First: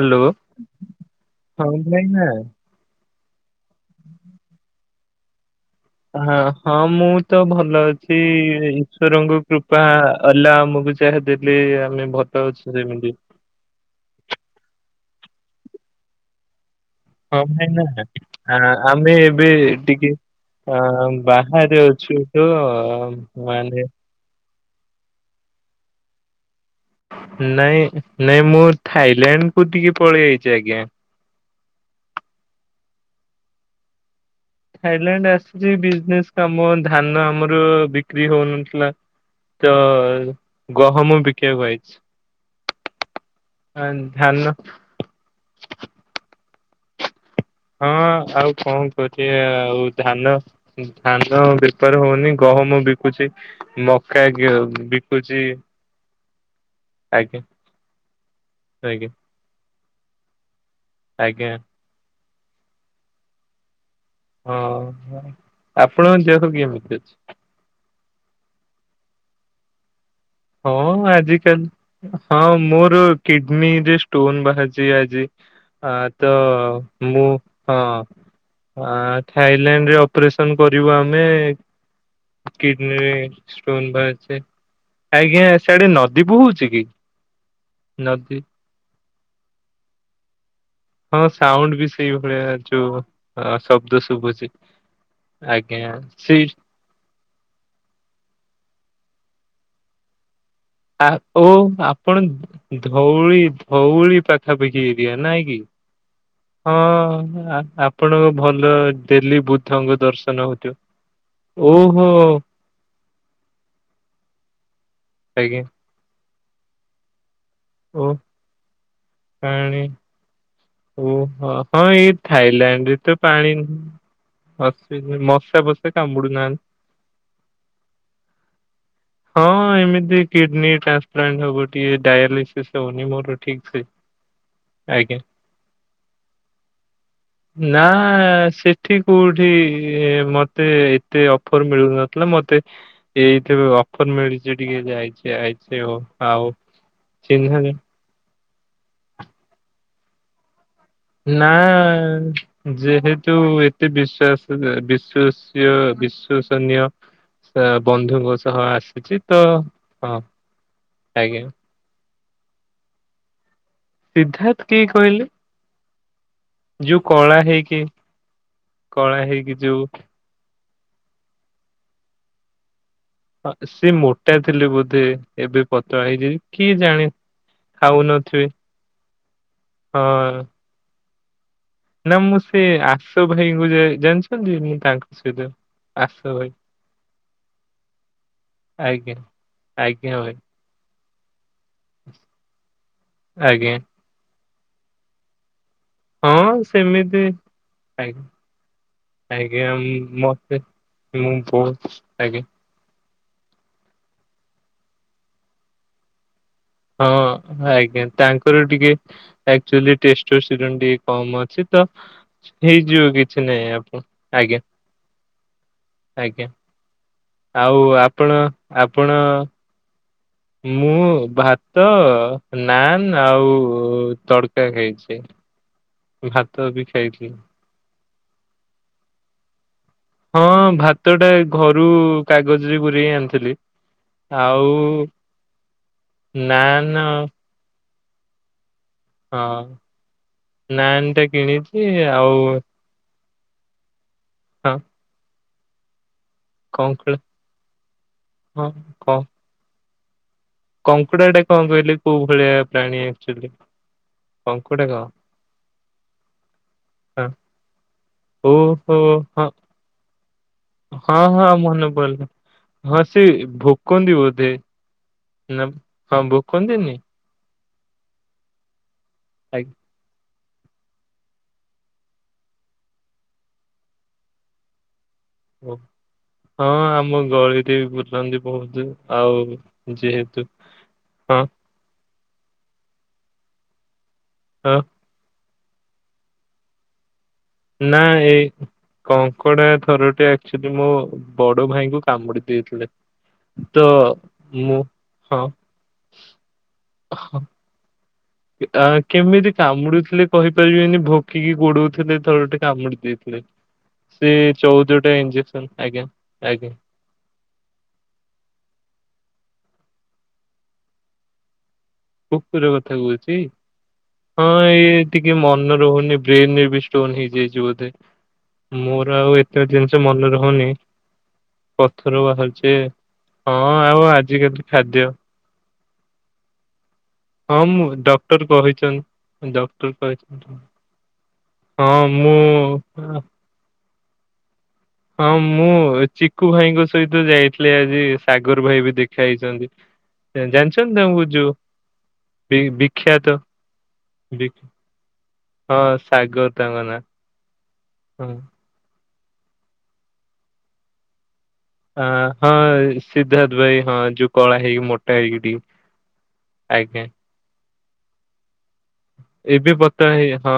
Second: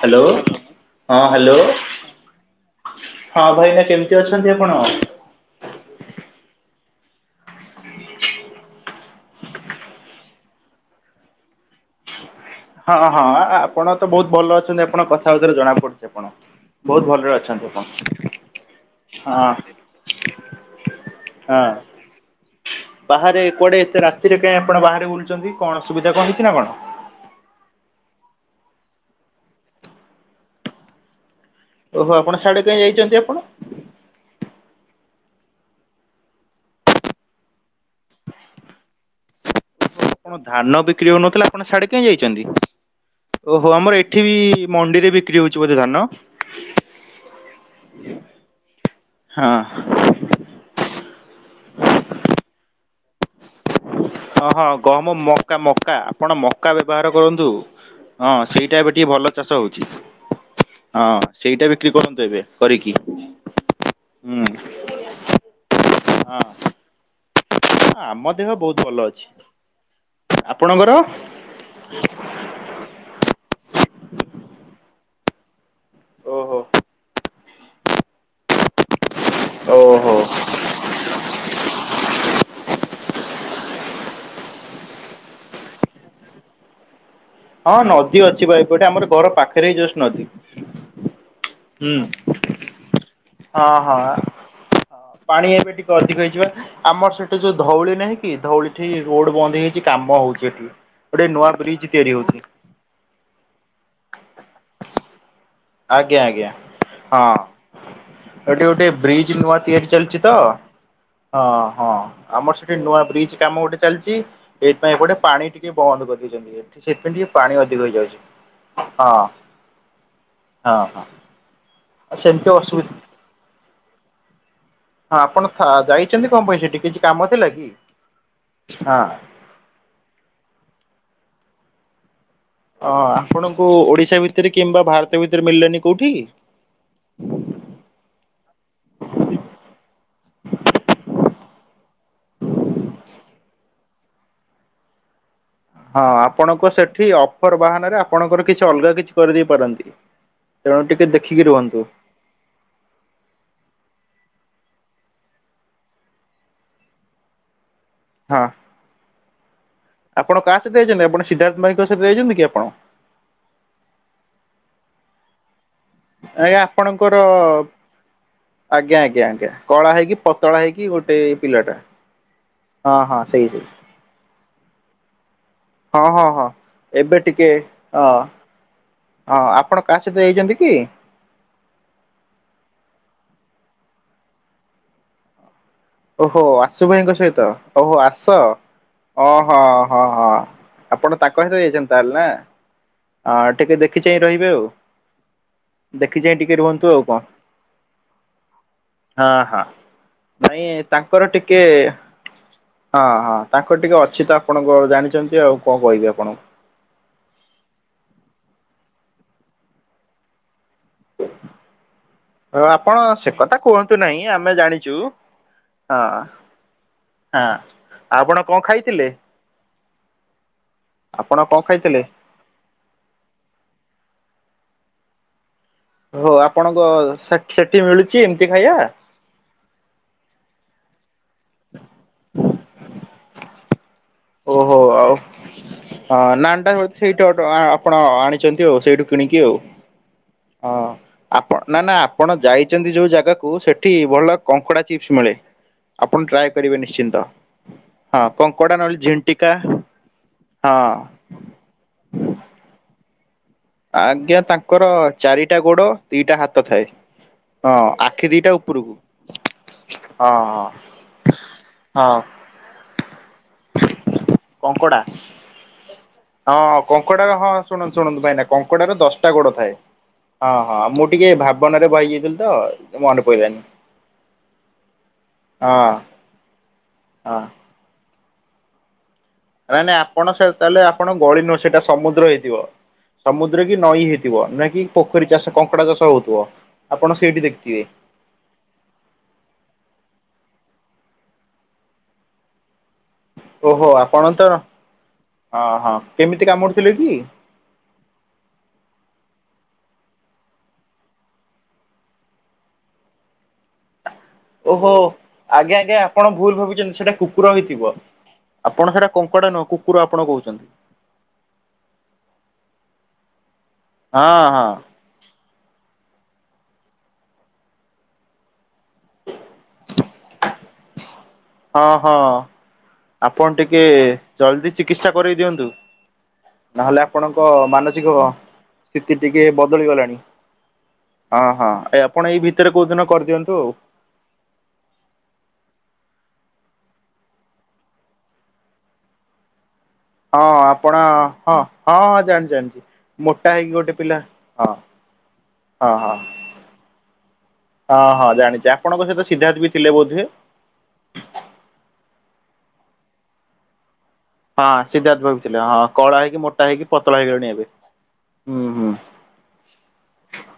Hello ହଁ hello. ହଁ ଭାଇନା ହଁ ଭାଇନା କେମିତି ଅଛନ୍ତି ଆପଣ? ହଁ ହଁ ମୁଁ ତ ଭଲ ଅଛି ଈଶ୍ଵରଙ୍କ କୃପା ଆଲା ଆମକୁୁ ତାହା ଡେଲି ଆମେ ଭତଉଚୁ। ହଁ ହଁ ଆପଣ ତ ବହୁତ ଭଲ ଅଛନ୍ତି ଆପଣ କଥାବାର୍ତ୍ତାରୁ ଜଣା ପଡୁଛି ଆପଣ। ବହୁତ ଭଲରେ ହଁ ଅଛନ୍ତି ଆପଣ ଭାଇନା ଆମେ ଏବେ ହଁ ଟିକେ ଆଁ ହଁ। ବାହାରେ ଅଛୁ ତ ମାନେ ତିରେ କାହିଁ ଆପଣ ବାହାରେ ବୁଲୁଛନ୍ତି କଣ ଅସୁବିଧା କଣ ହେଇଛି ନା କଣ? ନାଇଁ ନାଇଁ ମୁଁର୍ ଥାଇଲାଣ୍ଡ କୁ ଟିକେ ପଳେଇ ଆଇଛି ଆଜ୍ଞା। ଓହୋ ଆପଣ ସାଡେ କାଇଁ ଯାଇଛନ୍ତି ଆପଣ? ଥାଇଲାଣ୍ଡ ଆସିଛି ବିଜନେସ କାମ ଧାନ ଆମର ବିକ୍ରି ହଉନଥିଲା। ତ ଆପଣ ଧାନ ବିକ୍ରି ଗହମ ହଉନଥିଲା ବିକିବାକୁ ଆପଣ ସାଡେ ଆଇଛି କାଇଁ ଯାଇଛନ୍ତି? ଓହୋ ଆ, ଆମର ଏଠି ଧାନ ବି ମଣ୍ଡିରେ ବିକ୍ରି ହଉଛି ବୋଧେ ଧାନ। ହଁ ଆଉ କଣ କରିଆ ହଁ ଆଉ ଧାନ ହୁଁ ଧାନ ବେପାର ହଉନି ଗହମ ବି ହଁ ହଁ ଗହମ ବିକୁଛି ମକା ମକା ଆପଣ ମକା ବେପାର ଆଜ୍ଞା କରନ୍ତୁ। ହଁ ସେଇଟା ଏବେ ଆଜ୍ଞା ଟିକେ ଭଲ ଚାଷ ହଉଛି ହଁ ଆଜ୍ଞା ସେଇଟା ବେ କ୍ରି କରିଦେବେ କରିକି ହୁଁ ହଁ ଆପଣଙ୍କ ହଁ ଦେହ କେମିତି ଅଛି? ଆମ ଦେହ ବହୁତ ଭଲ ଅଛି। ହଁ ଆପଣଙ୍କର? ଆଜିିକାଲି ହଁ ମୋର କିଡ଼୍ନୀରେ ଷ୍ଟୋନ୍ ବାହାରିଛି ଆଜି। ଆ ତ ଓହୋ ମୁଁ ହଁ ଆ ଥାଇଲାଣ୍ଡ ରେ ଓହୋ ଅପରେସନ୍ କରିବୁ ଆମେ କିଡ୍ନୀରେ ଷ୍ଟୋନ୍ ବାହାରିଛି। ଆଜ୍ଞା ସିଆଡ଼େ ନଦୀ ବୋହୁଛି କି? ହଁ ନଦୀ ଅଛି ପା ଏପଟେ ଆମର ଘର ପାଖରେ ହିଁ ଯଷ୍ଟ ନଦୀ। ହଁ ସାଉଣ୍ଡ ବି ହୁଁ ସେଇଭଳିଆ ଯୋଉ ଆ ହଁ ଶବ୍ଦ ହଁ ଶୁଭୁଛି। ପାଣି ଏବେ ଟିକେ ଆଜ୍ଞା ଅଧିକ ହେଇଛି ବା। ସେଇ ଆମର ସେଠି ଯୋଉ ଧଉଳି ନାହିଁ କି ଧଉଳି ଠି ରୋଡ଼ ବନ୍ଦ ହେଇଯାଇଛି କାମ ହଉଛି ଏଠି। ଆ ଗୋଟେ ଓ ନୂଆ ବ୍ରିଜ ତିଆରି ହଉଛି ଆପଣ ଧଉଳି ଧଉଳି ପାଖାପାଖି ଏରିଆ ନାଇଁ କି? ଆଜ୍ଞା ଆଜ୍ଞା ହଁ ହଁ। ଆ ଆପଣଙ୍କ ଏଠି ଭଲ ଗୋଟେ ବ୍ରିଜ ଡ଼େଲି ନୂଆ ତିଆରି ବୁଦ୍ଧଙ୍କ ଚାଲିଛି ଦର୍ଶନ ତ ହଉଥିବ। ହଁ ହଁ ଓହୋ ଆମର ସେ ଠି ନୂଆ ବ୍ରିଜ କାମ ଗୋଟେ ଚାଲିଛି ଏଇଥି ପାଇଁ ଏପଟେ ପାଣି ଆଜ୍ଞା ଟିକେ ବନ୍ଦ କରିଦେଇଛନ୍ତି। ସେଇଥି ପାଇଁ ଟିକେ ପାଣି ଅଧିକ ଓ ହେଇଯାଉଛି ହଁ। ପାଣି। ହଁ ହଁ ଓ ହଁ ଏଇ ଆଉ ସେମିତି ଅସୁବିଧା ଥାଇଲାଣ୍ଡରେ ତ ପାଣି ହସ୍ ହଁ ଆପଣ ଥ ଯାଇଛନ୍ତି କଣ ପାଇଁ ସେଠି କିଛି କାମ ଥିଲା କି ହଁ। ହଁ ଏମିତି କିଡ୍ନୀ ଟ୍ରାନ୍ସପ୍ଲାଣ୍ଟ ହବ ଟିକେ ଡାଏଲିସି ଅ ଆପଣଙ୍କୁ ଓଡ଼ିଶା ଭିତରେ କିମ୍ବା ଆଜ୍ଞା। ଭାରତ ଭିତରେ ମିଳିଲନି କୋଉଠି? ନା ସେଠି କୋଉଠି ମତେ ଏତେ ଅଫର ମିଳୁନଥିଲା ମତେ। ଏଇଥି ଅଫର ମିଳିଛି ଟିକେ ଯାଇଛି ଆଇ ହଁ ଆପଣଙ୍କ ସେଠି ଅଫର ଜା- ବାହାନାରେ ଆପଣଙ୍କର କିଛି ଅଲଗା କିଛି କରିଦେଇ ପାରନ୍ତି ତେଣୁ ଟି ନାଁ। ଯେହେତୁ ଏତେ ବିଶ୍ଵାସ ବିଶ୍ଵସୀୟ ବିଶ୍ଵସନୀୟ ସ ବନ୍ଧୁଙ୍କ ହଁ। ସହ ଆସିଛି ତ ହଁ ଆଜ୍ଞା। ବେ ଯାଇଛନ୍ତି କି ଆପଣ? ସିଦ୍ଧାର୍ଥ କିଏ କହିଲେ? ଆଜ୍ଞା ଯୋଉ ଆପଣଙ୍କର କଳା ହେଇକି ଆଜ୍ଞା ଆଜ୍ଞା କଳା ଆଜ୍ଞା ହେଇକି ଯୋଉ କଳା ହେଇକି ପତଳା ହେଇକି ଗୋଟେ ପିଲାଟା ହଁ ହଁ। ସେଇ ହଁ ସେଇ ସିଏ ମୋଟା ଥିଲେ ବୋଧେ ଏବେ ପତଳା ହଁ ହଁ ହେଇଯିବେ ହଁ କିଏ ଜାଣେ ଏବେ ଟିକେ ହଁ ଖାଉନଥିବେ। ହଁ ଆପଣ କାହା ସହିତ ହଁ ଯାଇଛନ୍ତି କି? ନା ମୁଁ ସେ ଆସୁ ଭାଇଙ୍କୁ ଜାଣିଛନ୍ତି ମୁଁ ତାଙ୍କ ସହିତ ଆସ ଓହୋ ଭାଇ ଆସୁ ଭାଇଙ୍କ ସହିତ ଓହୋ ଆସ ଆଜ୍ଞା ଓହୋ ହଁ ଆଜ୍ଞା ହଁ। ଭାଇ ଆପଣ ତାଙ୍କ ସହିତ ଯାଇଛନ୍ତି ତାହେଲେ ନା ଆଜ୍ଞା ଟିକେ ଦେଖି ଚାଇଁ ରହିବେ ଆଉ। ଦେଖି ଚାଇଁ ଟିକେ ହଁ ରୁହନ୍ତୁ ଆଉ ସେମିତି କଣ। ଆଜ୍ଞା ହଁ ହଁ ଆଜ୍ଞା ମ- ମତେ ନାଇଁ ତାଙ୍କର ମୁଁ ଟିକେ ବହୁତ ଆଜ୍ଞା ହଁ ହଁ ତାଙ୍କର ଟିକେ ଅଛି ତ ଆପଣଙ୍କ ଜାଣିଛନ୍ତି ଆଉ କଣ କହିବି ଆପଣଙ୍କୁ। ହଁ ଆଜ୍ଞା ତାଙ୍କର ଟିକେ ଆକଚୁଆଲି ଟେଷ୍ଟୋ ଷ୍ଟିରଣ ଟିକେ କମ ଅଛି ତ ଆଉ ଆପଣ ହେଇଯିବ ସେ କିଛି କଥା ନାହିଁ ଆପଣ କୁହନ୍ତୁ ନାହିଁ ଆମେ ଆଜ୍ଞା ଜାଣିଛୁ। ହଁ ଆଜ୍ଞା ଆଁ ଆଉ ଆପଣ କଣ ଆପଣ ଖାଇଥିଲେ? ମୁଁ ଆପଣ କଣ ଭାତ ଖାଇଥିଲେ? ନାନ୍ ଆଉ ତଡକା ଖାଇଛି। ହଉ ଭାତ ବି ଖାଇଥିଲି। ଆପଣଙ୍କଠ ସେଠି ମିଳୁଛି ଏମିତି ଖାଇବା? ହଁ ଭାତଟା ଘରୁ କାଗଜରେ ପୁରେଇ ଆଣିଥିଲି ଆଉ ଟା ନାନ୍ ସେଇଠୁ ଆଉ ଆପଣ ଆଣିଛନ୍ତି ଆଉ ସେଇଠୁ କିଣିକି ଆଉ ହଁ ହଁ ନାନ୍ ଟା ଆପଣ ନା କିଣିଛି ନା ଆଉ ଆପଣ ଯାଇ ଛନ୍ତି ଯୋଉ ଜାଗାକୁୁ ସେଠି ଭଲ ହଁ କଙ୍କଡା ଚିପ୍ସ ମିଳେ। ଆପଣ ଟ୍ରାଏ କରିବେ କଙ୍କଡା ନିଶ୍ଚିନ୍ତ ହଁ କଙ୍କଡ଼ା ନହେଲେ ଝିଣ୍ଟିକା। ହଁ। କଙ୍କୁଡ଼ା ଟା କଣ କହିଲେ କୋଉ ଭଳିଆ ପ୍ରାଣୀ ଆକଚୁଆଲି? ଆଜ୍ଞା ତାଙ୍କର ଚାରିଟା ଗୋଡ ଦିଟା ହାତ ଥାଏ। ହଁ ଆଖି ଦିଟା ହଁ ଉପରକୁ ଓହୋ ହଁ ହଁ ହଁ ହଁ ହଁ ମନେ ହଁ ପଇଲା ହଁ ସେ ଭୋକନ୍ତି ବୋଧେ। କଙ୍କଡ଼ା। ନା ହଁ ବୁ ହଁ କଙ୍କଡା ହଁ ଶୁଣନ୍ତୁ ଶୁଣନ୍ତୁ ଭାଇନା କଙ୍କଡାର ଦଶଟା ଗୋଡ ଥାଏ। ଆଜ୍ଞା। ହଁ ହଁ ମୁଁ ଟିକେ ଭାବନାରେ ବହି ଯାଇଥିଲି ତ ମନେ ପଡିଲାନି। ଓ ହଁ ଆମ ହଁ। ଗଳିରେ ବି ବୁଲନ୍ତି ବହୁତ ଆଉ ନାଇଁ ନାଇଁ ଆପଣ ଯେହେତୁ ସେ ତାହେଲେ ଆପଣ ହଁ ଗଳି ନୁହଁ ସେଇଟା ସମୁଦ୍ର ହେଇଥିବ ସମୁଦ୍ର କି ନଈ ହେଇଥିବ ଥିବ ନା ହଁ କି ପୋଖରୀ ଚାଷ କଙ୍କଡା ଚାଷ ହଉଥିବ ଆପଣ ସେଇଠି ଦେଖି ନା ଏଇ କଙ୍କଡା ଥରଟେ ଆଚୁଆଲି ମୋ ବଡ ଭାଇଙ୍କୁ କାମୁଡି ଦେଇଥିଲେ। ତ ଓହୋ! ଆପଣ ତ ମୁଁ ହଁ ହଁ କେମିତି କାମୁଡିଥିଲେ କି? ତା କେମିତି କାମୁଡୁଥିଲେ କହିପାରିବେନି। ଭୋକି କି ଗୋଡଉଥିଲେ ଥରୁଟେ କାମୁଡି ଦେଇଥିଲେ। ସେ ଓହୋ! ଚଉଦଟା ଇଞ୍ଜେକ୍ସନ ଆଜ୍ଞା! ଆଜ୍ଞା! ଆପଣ ଭୁଲ ଆଜ୍ଞା ଭାବୁଛନ୍ତି ସେଇଟା କୁ କୁକୁର ହେଇଥିବ ଆପଣ ସେଟା କଙ୍କଡା ନୁହଁ କୁକୁର ଆପଣ କହୁଛନ୍ତି। କୁକୁର କଥା କହୁଛି। ହଁ ଏଇ ଟିକେ ମନ ରହୁନି ବ୍ରେନ ଏବେ ଷ୍ଟୋର ହେଇଯାଇଛି ବୋଧେ ମୋ ଆଉ ଏତେ ଜିନିଷ ମନେ ରହୁନି ହଁ ପଥର ହଁ। ବାହାରୁଚି ଏଇନେ। ଆପଣ ଟିକେ ଜଲଦି ଚିକିତ୍ସା କରାଇ ଦିଅନ୍ତୁ। ନହେଲେ ଆପଣଙ୍କ ହଁ ମୁଁ ମାନସିକ ଡକ୍ଟର ସ୍ଥିତି ଟିକେ କହିଛନ୍ତି। ବଦଳି ଡକ୍ଟର ଗଲାଣି। କହିଛନ୍ତି ହଁ ହଁ ଏ ଆପଣ ଏଇ ଭିତରେ କୋଉ ଦିନ କରିଦିଅନ୍ତୁ। ହଁ ମୁଁ ଚିକୁ ଭାଇଙ୍କ ସହିତ ଯାଇଥିଲି ଆଜି। ସାଗର ଭାଇ ବି ଦେଖା ହେଇଛନ୍ତି। ହଁ ଜାଣିଛନ୍ତି ଆପଣ ତାଙ୍କୁ ହଁ ଯୋଉ ହଁ ହଁ ଜାଣି ବି ଜାଣିଛି ବିଖ୍ୟାତ ମୋଟା ହେଇକି ଗୋଟେ ପିଲା ହଁ। ବି- ହଁ ସାଗର ତାଙ୍କ ନାଁ। ହଁ ହଁ ଜାଣିଛି ଆପଣଙ୍କ ସହିତ ସିଦ୍ଧାର୍ଥ ବି ଥିଲେ ବୋଧେ। ଆଁ ହଁ ସିଦ୍ଧାର୍ଥ ଭାଇ ହଁ କଳା ହଁ ହେଇକି ମୋଟା ସିଦ୍ଧାର୍ଥ ହେଇକି ଭାବୁଥିଲେ। ଟିକେ ହଁ କଳା ହେଇକି ମୋଟା ହେଇକି ଆଜ୍ଞା। ପତଳା ହେଇଗଲେଣି ଏବେ। ହୁଁ ହୁଁ ଏବେ ପତଳା ହେଇ ହଁ।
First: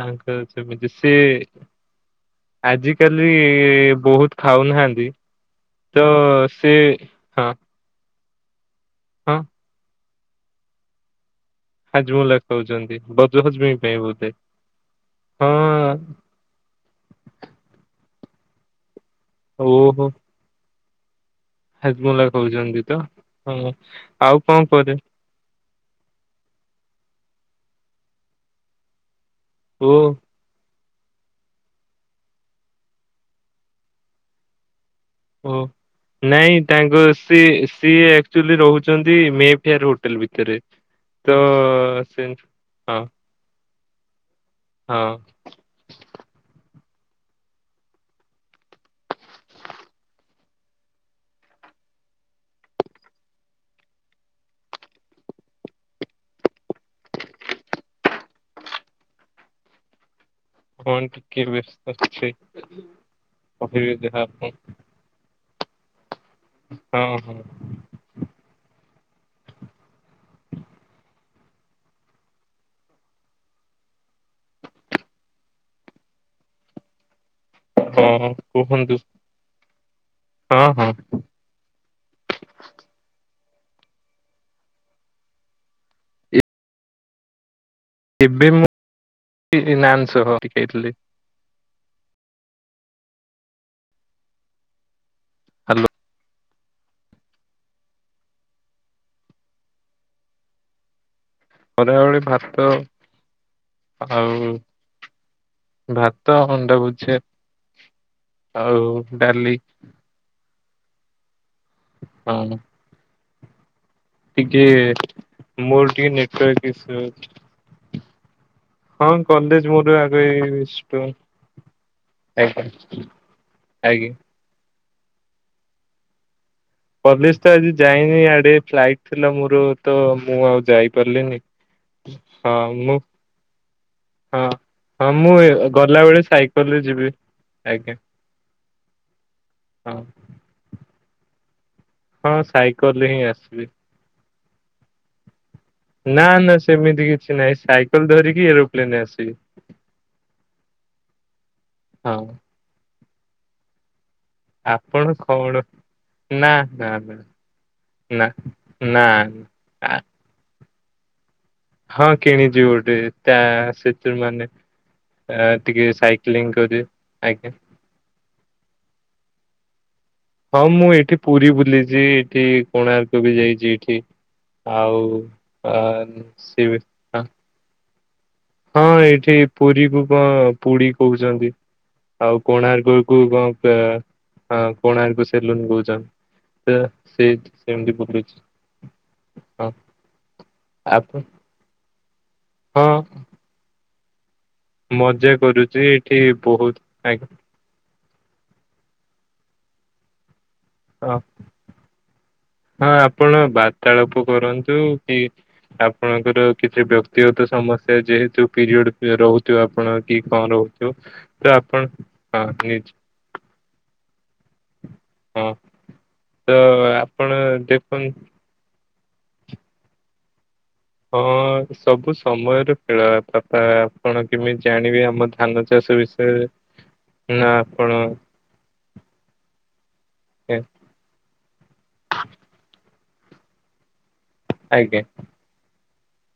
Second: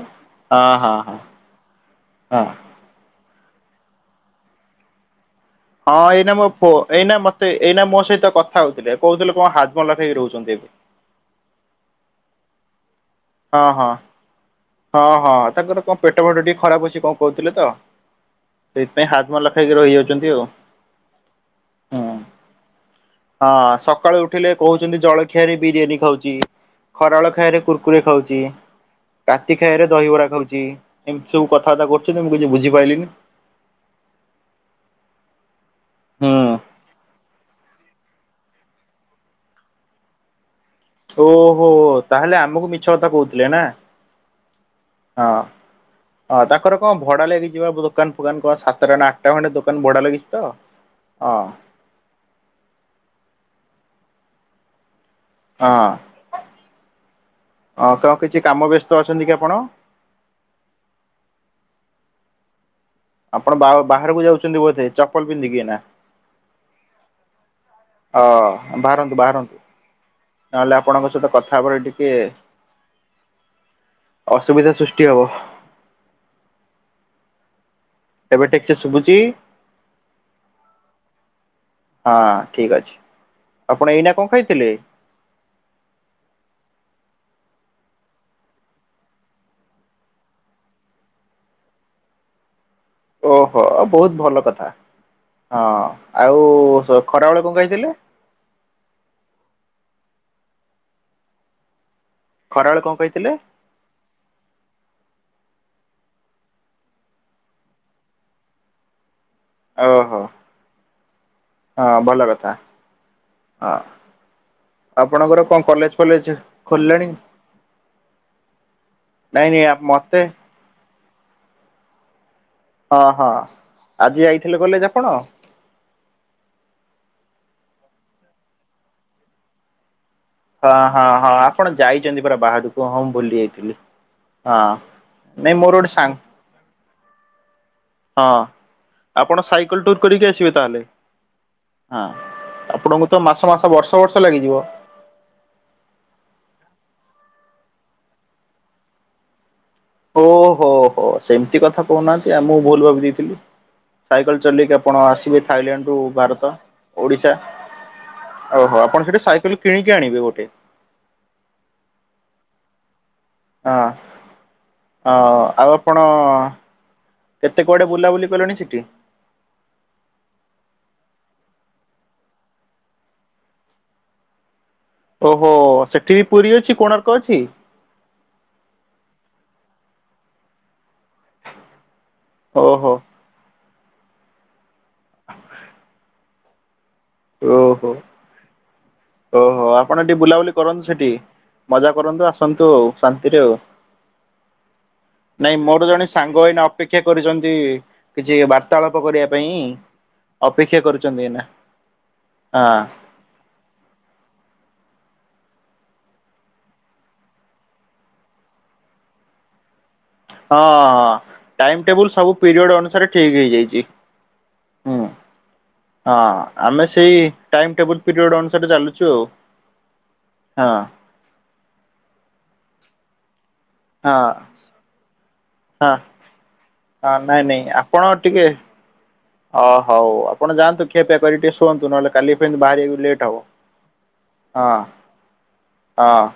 ତାଙ୍କ ର ହଁ ସେମିତି ହଁ ସେ ହଁ ହଁ ଆଜିକାଲି ବହୁତ ଖାଉନାହାନ୍ତି। ହଁ ତ ଏଇନା ମୋ ପୁଅ। ସେ ଏଇନେ ମତେ ହଁ ଏଇନା ମୋ ସହିତ କଥା ହଉଥିଲେ ହଁ କହୁଥିଲେ କଣ ହାଡ଼ ଭଲପ ହେକି ରହୁଛନ୍ତି ଏବେ। ହାଜମୁଲା କହୁଛନ୍ତି। ହଉ ହଁ ହଁ ହଁ ହଁ ତାଙ୍କର କଣ ପେଟ ଫେଟ ଟିକେ ଖରାପ ଅଛି। କଣ କହୁଥିଲେ ତ ସେଇଥିପାଇଁ ହାଜମଲା ଖାଇକି ରହିଯାଉଛନ୍ତି ଆଉ ହ। ହୁଁ ଜମୁଲା। ଖାଉଛନ୍ତି ତ? ହଁ ହଁ ସକାଳୁ ଆଉ ଉଠିଲେ କଣ କରେ କହୁଛନ୍ତି ଜଳ ଖିଆରେ ବିରିୟାନୀ ଖାଉଚି। ଖରାବେଳେ ଖାଇବାରେ କୁର୍କୁରି ଖାଉଛି। ରାତି ଖାଇବାରେ ଓ ଦହିବରା ଖାଉଛି। ଏମିତି ସବୁ କଥାବାର୍ତ୍ତା କରୁଛନ୍ତି ମୁଁ କିଛି ବୁଝିପାଇଲିନି। ଓହ ହୁଁ ନାଇଁ ତାଙ୍କୁ ସିଏ ସିଏ ଆକଚୁଆଲି ରହୁଛନ୍ତି ମେ ଫେୟାର ହୋଟେଲ ଭିତରେ। ତ ଓହୋ! ସେ ତାହେଲେ ଆମକୁ ମିଛ ହଁ କଥା କହୁଥିଲେ ନା। ହଁ। ହଁ ତାଙ୍କର କଣ ଭଡା ଲାଗିଯିବ ଦୋକାନ ଫୁକାନ କଣ ସାତଟା ନା ଆଠଟା ଖଣ୍ଡେ ଦୋକାନ ଭଡା ଲାଗିଛି ତୋ? ହଁ। ହଁ କଣ କିଛି କାମ ବ୍ୟସ୍ତ ଅଛନ୍ତି କି ଆପଣ।? କଣ ଟିକେ ବେସ୍ତ ଛି ଆପଣ ବାହା ବାହାରକୁ ଯାଉଛନ୍ତି ବୋଧେ ଚପଲ ପିନ୍ଧିକିନା? ହଁ ହଁ। ହଁ ବାହାରନ୍ତୁ ବାହାରନ୍ତୁ। ନହେଲେ ଆପଣଙ୍କ ସହିତ କଥା ହେବରେ ଟିକେ ଅସୁବିଧା ସୃଷ୍ଟି ହବ। ହଁ ହଁ ଏବେ ଠିକସେ କୁହନ୍ତୁ ଶୁଭୁଛିି? ହଁ ହଁ। ହଁ ଠିକ୍ ଅଛି ଆପଣ ଏଇନା କଣ ଖାଇଥିଲେ? ଏ ଏବେ ମୁଁ [inaudible] ନାଁ ନ୍ ସହ ଟିକେ ଥିଲି ଓହୋ ବହୁତ ଭଲ କଥା ହଁ ହାଲୋ ଆଉ ଖରାବେଳେ କଣ ଖାଇଥିଲେ? ଖରା ବେଳେ ଭା ଖରାବେଳେ କଣ କହିଥିଲେ? ଆଉ ଭାତ ଅଣ୍ଡା ଭୁଜିଆ। ଆଉ ଡାଲି। ଓହୋ ହଁ ଭଲ କଥା ହଁ ଟିକେ ଆପଣଙ୍କର କଣ ମୋର କଲେଜ ଟିକେ ଫଲେଜ ନେଟୱାର୍କ ଇସୁ ଖୋଲିଲେଣି ହଁ କଲେଜ ମୋର ଆଗ [unintelligible] ହଁ ହଁ ଆଜ୍ଞା। ଆଜି ଯାଇଥିଲେ କଲେଜ ଆପଣ? ପଲିସ ତ ଆଜି ଯାଇନି ଆଡେ ଫ୍ଲାଇଟ ଥିଲା ମୋର ତ ମୁଁ ଆଉ ହଁ ହଁ ହଁ ଯାଇପାରିଲିନି ଆପଣ ଯାଇଛନ୍ତି ପରା ହଁ ବାହାରକୁ ମୁଁ ଭୁଲି ଯାଇଥିଲି। ହଁ ହଁ ମୁଁ ନାଇଁ ମୋର ଗୋଟେ ସାଙ୍ଗ ଗଲାବେଳେ ସାଇକେଲରେ ଯିବି ଆଜ୍ଞା ହଁ ଆପଣ ସାଇକେଲ ହଁ। ଟର୍ କରିକି ଆସିବେ ତାହେଲେ ହଁ ସାଇକେଲରେ ଆପଣଙ୍କୁ ହିଁ ତ ମାସ ଆସିବି। ମାସ ବର୍ଷ ବର୍ଷ ଲାଗିଯିବ। ନା ନା ସେମିତି କିଛି ନାହିଁ ସାଇକେଲ ଧରିକି ଏରୋପ୍ଲେନରେ ଆସିବି ଓହୋ ହୋ ସେମିତି କଥା ହଁ କହୁନାହାନ୍ତି ଆ ମୁଁ ଭୁଲ ଭାବି ଦେଇଥିଲି ସାଇକେଲ ଚଲିକି ଆପଣ ଆସିବେ ଥାଇଲାଣ୍ଡରୁୁ ଭାରତ ନା ନା ଓଡିଶା ନା ଓହୋ ନା ଆପଣ ସେଠି ସାଇକେଲ ନା। କିଣିକି ଆଣିବେ ଗୋଟେ ହଁ କିଣିଛିି ଗଟେ। ତା ହଁ ସେଥିରୁ ମାନେ ଆଉ ଟିକେ ଆପଣ ସାଇକ୍ଲିଂ କରି ଆଜ୍ଞା କେତେ କୁଆଡେ ବୁଲାବୁଲି କଲେଣି ସେଠି? ହଁ ମୁଁ ଏଠି ପୁରୀ ବୁଲିଛି ଏଠି କୋଣାର୍କ ବି ଯାଇଛି ଏଠି ଆଉ ଓହୋ ସେଠି ପୁରୀ ସେ ଅଛି କୋଣାର୍କ ଅଛି। ହଁ ଏଇଠି ପୁରୀ କୁ କଣ ପୁଡି କହୁଛନ୍ତି ଆଉ ଓହୋ କୋଣାର୍କ କୁ କଣ କୋଣ ଆକୁ ସେ ଲୁନ୍ କହୁନ୍ ତ ସେ ଓହୋ ସେମିତି ବୁଲୁଛି ଓହୋ ହଁ ଆପଣ ଏ ଟିକି ବୁଲାବୁଲି କରନ୍ତୁ ସେଠି ଆପଣ ମଜା କରନ୍ତୁ ଆସନ୍ତୁ ହଁ ଆଉ ଶାନ୍ତିରେ ଆଉ ମଜା ନାଇଁ କରୁଛି ମୋର ଜଣେ ଏଠି ସାଙ୍ଗ ଏଇନା ବହୁତ ଅପେକ୍ଷା ଆଜ୍ଞା କରିଛନ୍ତି କିଛି ବାର୍ତ୍ତାଳାପ କରିବା ପାଇଁ ଅପେକ୍ଷା ହଁ କରୁଛନ୍ତି ଏଇ ନା ହଁ ଆପଣ ବାର୍ତ୍ତାଳାପ କରନ୍ତୁ କି ଆପଣଙ୍କର କିଛି ବ୍ୟକ୍ତିଗତ ସମସ୍ୟା ଯେହେତୁ ପିରିୟଡ ରହୁଥିବ ଆପଣ କି କଲ ହଁ ଉଠେଇବ ତ ଆପଣ ହଁ ନି ଠିକ୍ ହେଇଯାଇଛି ହୁଁ ହଁ ହଁ ତ ଆମେ ସେଇ ଆପଣ ଟାଇମ ଟେବୁଲ ଦେଖନ୍ତୁ ପିରିୟଡ ଅନୁସାରେ ଚାଲୁଛୁ ଚୁ ହଁ। ହଁ ସବୁ ସମୟରେ ଫେଳ ବାପା ହଁ ଆପଣ ହଁ କେମିତି ଜାଣିବେ ଆମ ଧାନ ହଁ ଚାଷ ବିଷୟରେ ହଁ ନାଇଁ ନାଇଁ ଆପଣ ଟିକେ ଅ ହଉ ଆପଣ ଯାନ୍ତୁ କ୍ଷେପିଆ କରି ଟିକେ ଶୁଅନ୍ତୁ ନହେଲେ କାଲି ଫ ବାହାରି ଲେଟ୍ ହବ। ହଁ ଆଜ୍ଞା ହଁ।